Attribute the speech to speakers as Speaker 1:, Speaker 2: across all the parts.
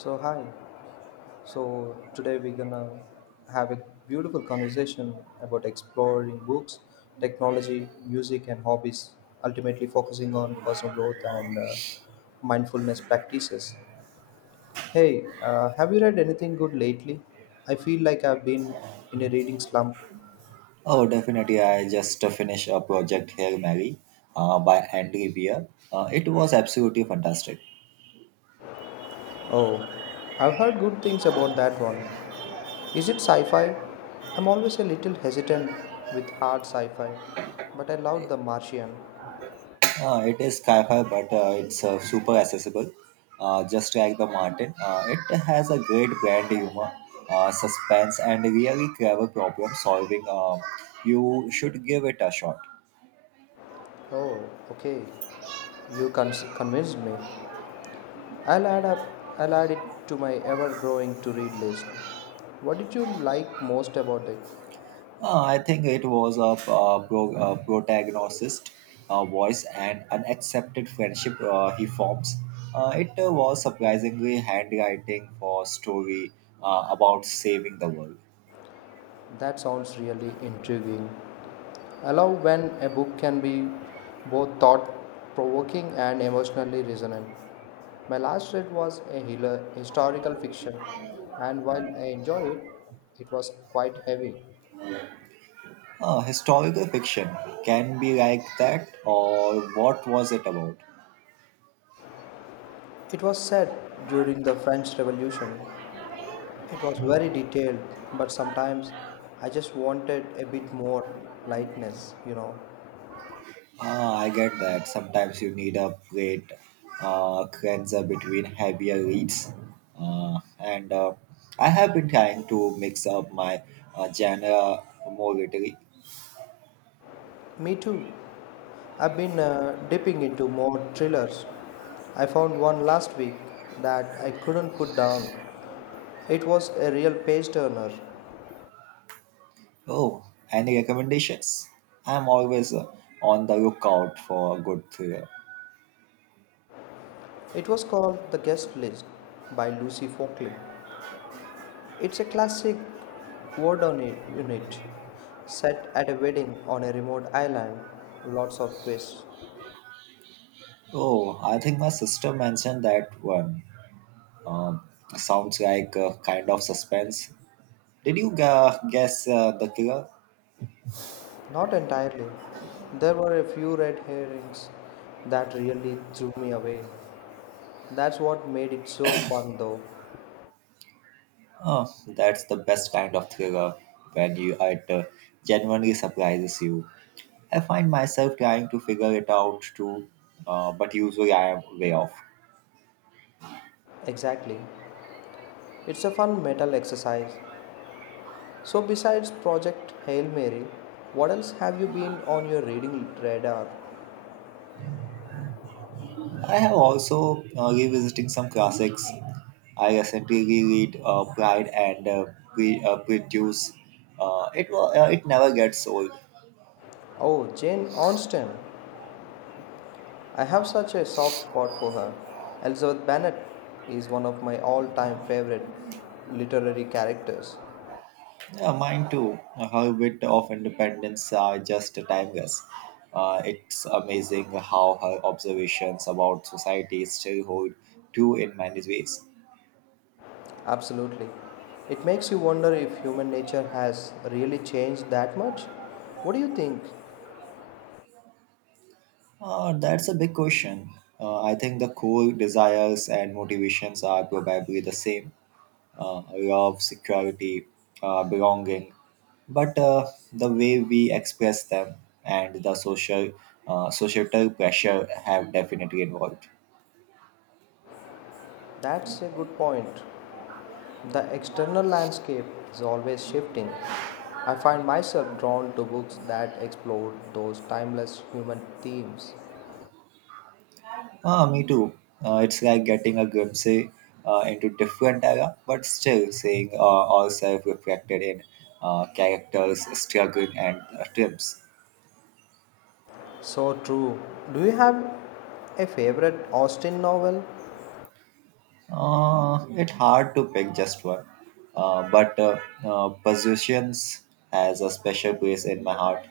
Speaker 1: So hi. So today we're gonna have a beautiful conversation about exploring books, technology, music, and hobbies. Ultimately, focusing on personal growth and mindfulness practices. Hey, have you read anything good lately? I feel like I've been in a reading slump.
Speaker 2: Oh, definitely. I just finished a project, here, Mary, by Andy Weir. It was absolutely fantastic.
Speaker 1: Oh, I've heard good things about that one. Is it sci-fi? I'm always a little hesitant with hard sci-fi, but I loved The Martian.
Speaker 2: It is sci-fi, but it's super accessible, just like the Martin. It has a great brand humor, suspense, and really clever problem solving. You should give it a shot.
Speaker 1: Oh, okay. You convinced me. I'll add up. I'll add it to my ever-growing to-read list. What did you like most about it?
Speaker 2: I think it was a protagonist's voice and unaccepted friendship he forms. It was surprisingly handwriting for a story about saving the world.
Speaker 1: That sounds really intriguing. I love when a book can be both thought-provoking and emotionally resonant. My last read was a historical fiction, and while I enjoyed it, it was quite heavy.
Speaker 2: Historical fiction can be like that, or what was it about?
Speaker 1: It was set during the French Revolution. It was very detailed, but sometimes I just wanted a bit more lightness.
Speaker 2: Ah, I get that. Sometimes you need a plate cleanser between heavier reads. And I have been trying to mix up my genre more lately.
Speaker 1: Me too. I've been dipping into more thrillers. I found one last week that I couldn't put down. It was a real page turner.
Speaker 2: Oh, any recommendations? I'm always on the lookout for a good thriller.
Speaker 1: It was called The Guest List by Lucy Folkley. It's a classic word on it unit set at a wedding on a remote island. Lots of twists.
Speaker 2: Oh, I think my sister mentioned that one. Um, Sounds like a kind of suspense. Did you guess the killer?
Speaker 1: Not entirely. There were a few red herrings that really threw me away. That's what made it so fun though.
Speaker 2: Oh, that's the best kind of thriller when you it genuinely surprises you. I find myself trying to figure it out too, but usually I am way off.
Speaker 1: Exactly. It's a fun metal exercise. So besides Project Hail Mary, what else have you been on your reading radar?
Speaker 2: I have also revisiting some classics. I recently reread Pride and Prejudice. It never gets old.
Speaker 1: Oh, Jane Austen. I have such a soft spot for her. Elizabeth Bennet is one of my all time favorite literary characters.
Speaker 2: Yeah, mine too. Her bit of independence are just timeless. Time It's amazing how her observations about society still hold true in many ways.
Speaker 1: Absolutely. It makes you wonder if human nature has really changed that much. What do you think?
Speaker 2: That's a big question. I think the core desires and motivations are probably the same, love, security, belonging. But the way we express them and the social, societal pressure have definitely involved.
Speaker 1: That's a good point. The external landscape is always shifting. I find myself drawn to books that explore those timeless human themes.
Speaker 2: Ah, me too. It's like getting a glimpse into different era, but still seeing ourselves reflected in characters struggling and triumphs.
Speaker 1: So true. Do you have a favorite Austen novel?
Speaker 2: It's hard to pick just one, but Positions has a special place in my heart.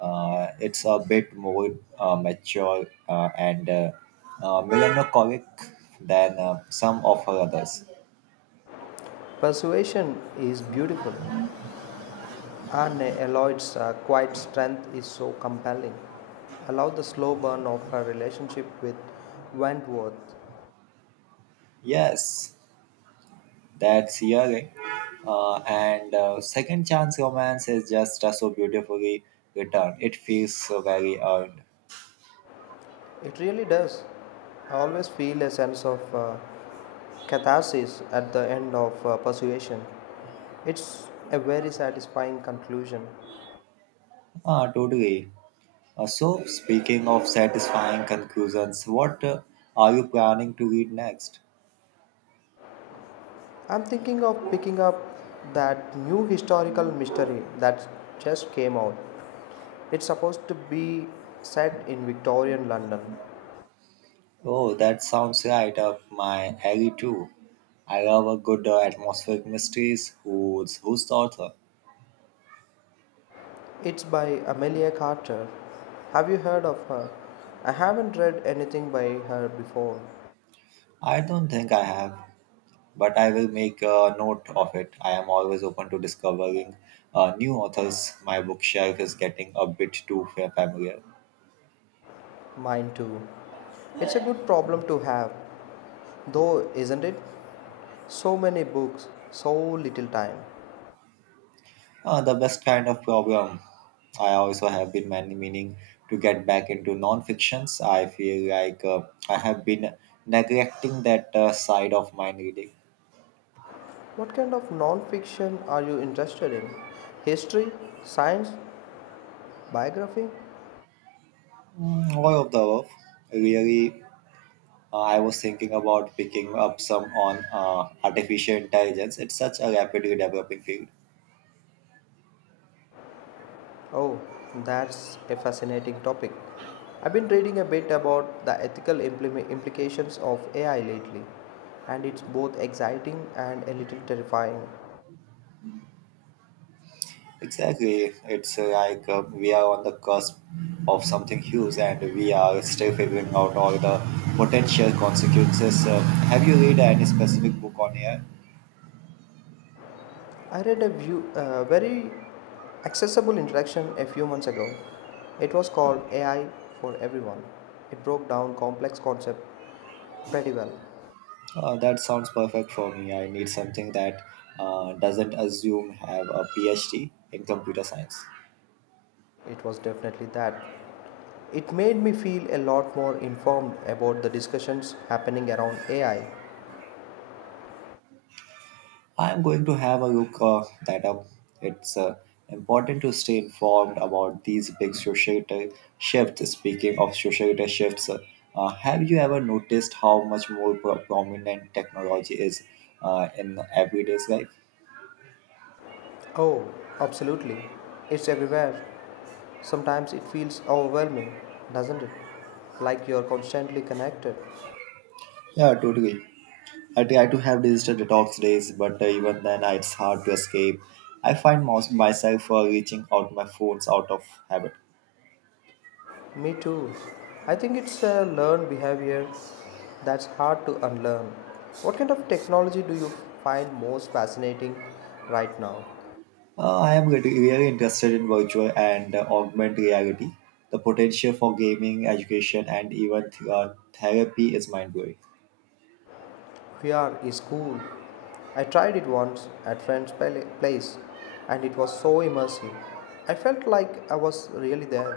Speaker 2: It's a bit more mature and melancholic than some of her others.
Speaker 1: Persuasion is beautiful. Anne Eloy's quiet strength is so compelling. Allow the slow burn of her relationship with Wentworth.
Speaker 2: Yes, that's young. And second chance romance is just so beautifully written. It feels so very earned.
Speaker 1: It really does. I always feel a sense of catharsis at the end of Persuasion. It's a very satisfying conclusion.
Speaker 2: Totally. So, speaking of satisfying conclusions, what are you planning to read next?
Speaker 1: I'm thinking of picking up that new historical mystery that just came out. It's supposed to be set in Victorian London.
Speaker 2: Oh, that sounds right up my alley too. I love a good atmospheric mysteries. Who's the author?
Speaker 1: It's by Amelia Carter. Have you heard of her? I haven't read anything by her before.
Speaker 2: I don't think I have, but I will make a note of it. I am always open to discovering new authors. My bookshelf is getting a bit too familiar.
Speaker 1: Mine too. It's a good problem to have, though, isn't it? So many books, so little time.
Speaker 2: The best kind of problem. I also have been many meaning to get back into non-fictions. I feel like I have been neglecting that side of my reading.
Speaker 1: What kind of non fiction are you interested in? History? Science? Biography?
Speaker 2: Mm, all of the above. Really, I was thinking about picking up some on artificial intelligence. It's such a rapidly developing field.
Speaker 1: Oh, that's a fascinating topic. I've been reading a bit about the ethical implications of AI lately, and it's both exciting and a little terrifying.
Speaker 2: Exactly. It's like we are on the cusp of something huge and we are still figuring out all the potential consequences. Have you read any specific book on AI?
Speaker 1: I read a view, very accessible introduction a few months ago. It was called AI for Everyone. It broke down complex concept pretty well.
Speaker 2: That sounds perfect for me. I need something that doesn't assume have a PhD in computer science.
Speaker 1: It was definitely that. It made me feel a lot more informed about the discussions happening around AI.
Speaker 2: I'm going to have a look that up. It's important to stay informed about these big societal shifts. Speaking of societal shifts, have you ever noticed how much more prominent technology is in everyday's life?
Speaker 1: Oh, absolutely. It's everywhere. Sometimes it feels overwhelming, doesn't it? Like you're constantly connected.
Speaker 2: Yeah, totally. I try to have digital detox days, but even then, it's hard to escape. I find most myself reaching out my phones out of habit.
Speaker 1: Me too. I think it's a learned behavior that's hard to unlearn. What kind of technology do you find most fascinating right now?
Speaker 2: I am really interested in virtual and augmented reality. The potential for gaming, education, and even therapy is mind blowing.
Speaker 1: VR is cool. I tried it once at friend's place and it was so immersive. I felt like I was really there.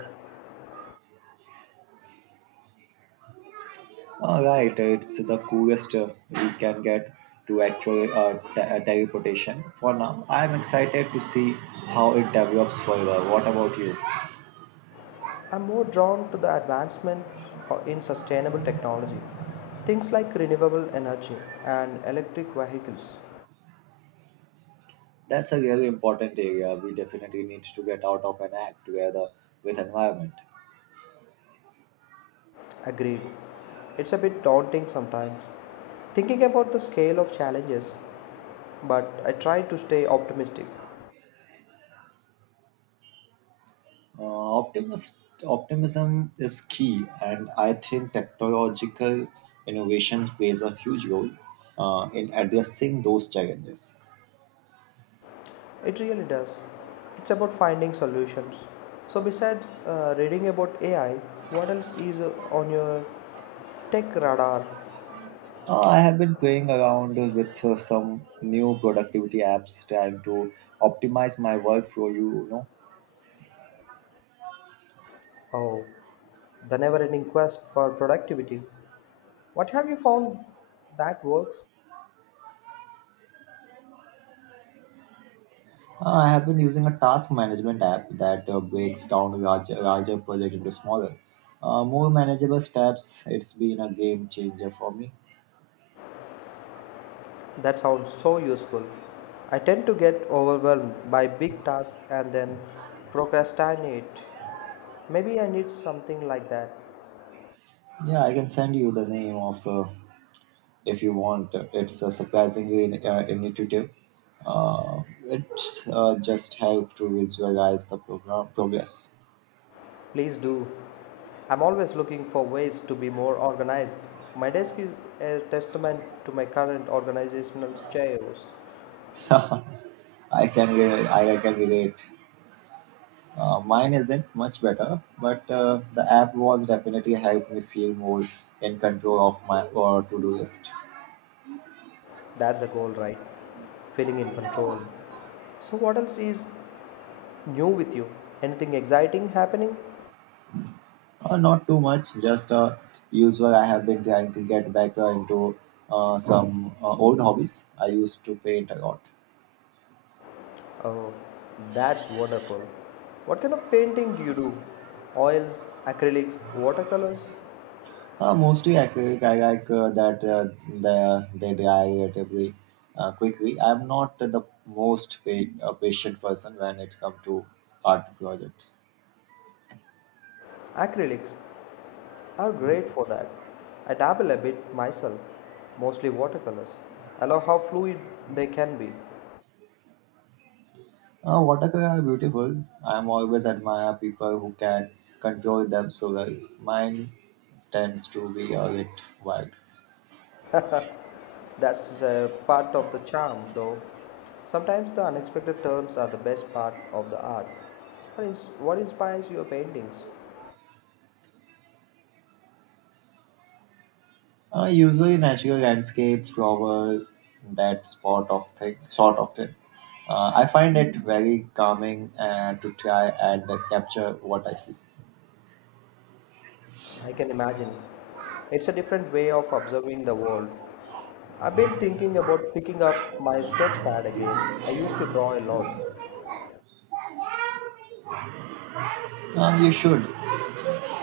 Speaker 2: Right, it's the coolest we can get to actual teleportation. For now, I am excited to see how it develops further. What about you?
Speaker 1: I'm more drawn to the advancement in sustainable technology, things like renewable energy and electric vehicles.
Speaker 2: That's a really important area. We definitely need to get out of an act together with environment.
Speaker 1: Agreed. It's a bit daunting sometimes, thinking about the scale of challenges, but I try to stay optimistic.
Speaker 2: Uh, optimism is key, and I think technological innovation plays a huge role in addressing those challenges.
Speaker 1: It really does. It's about finding solutions. So, besides reading about AI, what else is on your tech radar?
Speaker 2: I have been playing around with some new productivity apps trying to optimize my workflow. You know,
Speaker 1: Oh, the never ending quest for productivity. What have you found that works?
Speaker 2: I have been using a task management app that breaks down larger projects into smaller, more manageable steps. It's been a game changer for me.
Speaker 1: That sounds so useful. I tend to get overwhelmed by big tasks and then procrastinate. Maybe I need something like that.
Speaker 2: Yeah, I can send you the name of, if you want. It's a surprising initiative. It's just help to visualize the program progress.
Speaker 1: Please do. I'm always looking for ways to be more organized. My desk is a testament to my current organizational chaos.
Speaker 2: I I can relate. Mine isn't much better, but the app was definitely helped me feel more in control of my to do list.
Speaker 1: That's the goal, right? Feeling in control. So, what else is new with you? Anything exciting happening?
Speaker 2: Not too much, just usual. I have been trying to get back into some old hobbies. I used to paint a lot.
Speaker 1: Oh, that's wonderful. What kind of painting do you do? Oils, acrylics, watercolors?
Speaker 2: Mostly acrylic. I like that they die relatively quickly. I'm not the most patient person when it comes to art projects.
Speaker 1: Acrylics are great for that. I dabble a bit myself, mostly watercolors. I love how fluid they can be.
Speaker 2: Watercolor are beautiful. I'm always admire people who can control them so well. Mine tends to be a bit wild.
Speaker 1: That's a part of the charm, though. Sometimes the unexpected turns are the best part of the art. What inspires your paintings?
Speaker 2: Usually natural landscape, flower, that spot of thing, sort of thing. I find it very calming to try and capture what I see.
Speaker 1: I can imagine. It's a different way of observing the world. I've been thinking about picking up my sketch pad again. I used to draw a lot,
Speaker 2: You should.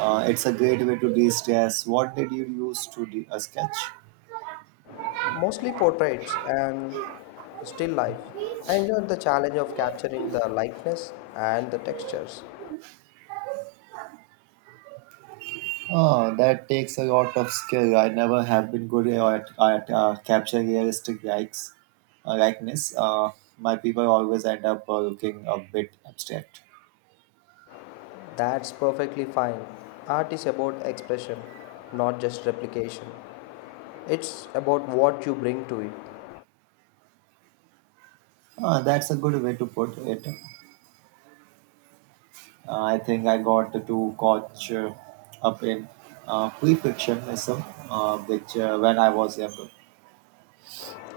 Speaker 2: It's a great way to de-stress. What did you use to sketch?
Speaker 1: mostly portraits and still life. I enjoyed the challenge of capturing the likeness and the textures.
Speaker 2: Oh, that takes a lot of skill. I never have been good at capturing realistic likeness. My people always end up looking a bit abstract.
Speaker 1: That's perfectly fine. Art is about expression, not just replication. It's about what you bring to it.
Speaker 2: That's a good way to put it. I think I got too caught up in perfectionism, which when I was younger.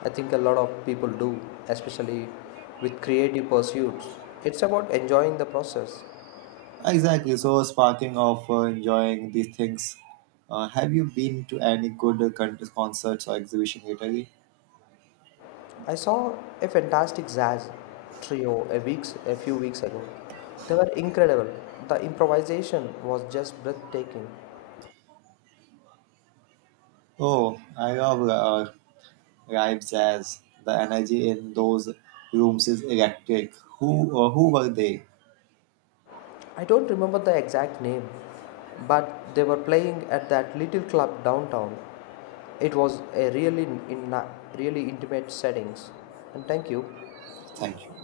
Speaker 1: I think a lot of people do, especially with creative pursuits. It's about enjoying the process.
Speaker 2: Exactly. So, sparking of enjoying these things, have you been to any good concerts or exhibition lately?
Speaker 1: I saw a fantastic jazz trio a few weeks ago. They were incredible. The improvisation was just breathtaking.
Speaker 2: Oh, I love live jazz. The energy in those rooms is electric. Who were they?
Speaker 1: I don't remember the exact name, but they were playing at that little club downtown. It was a really in really intimate settings. And thank you.
Speaker 2: Thank you.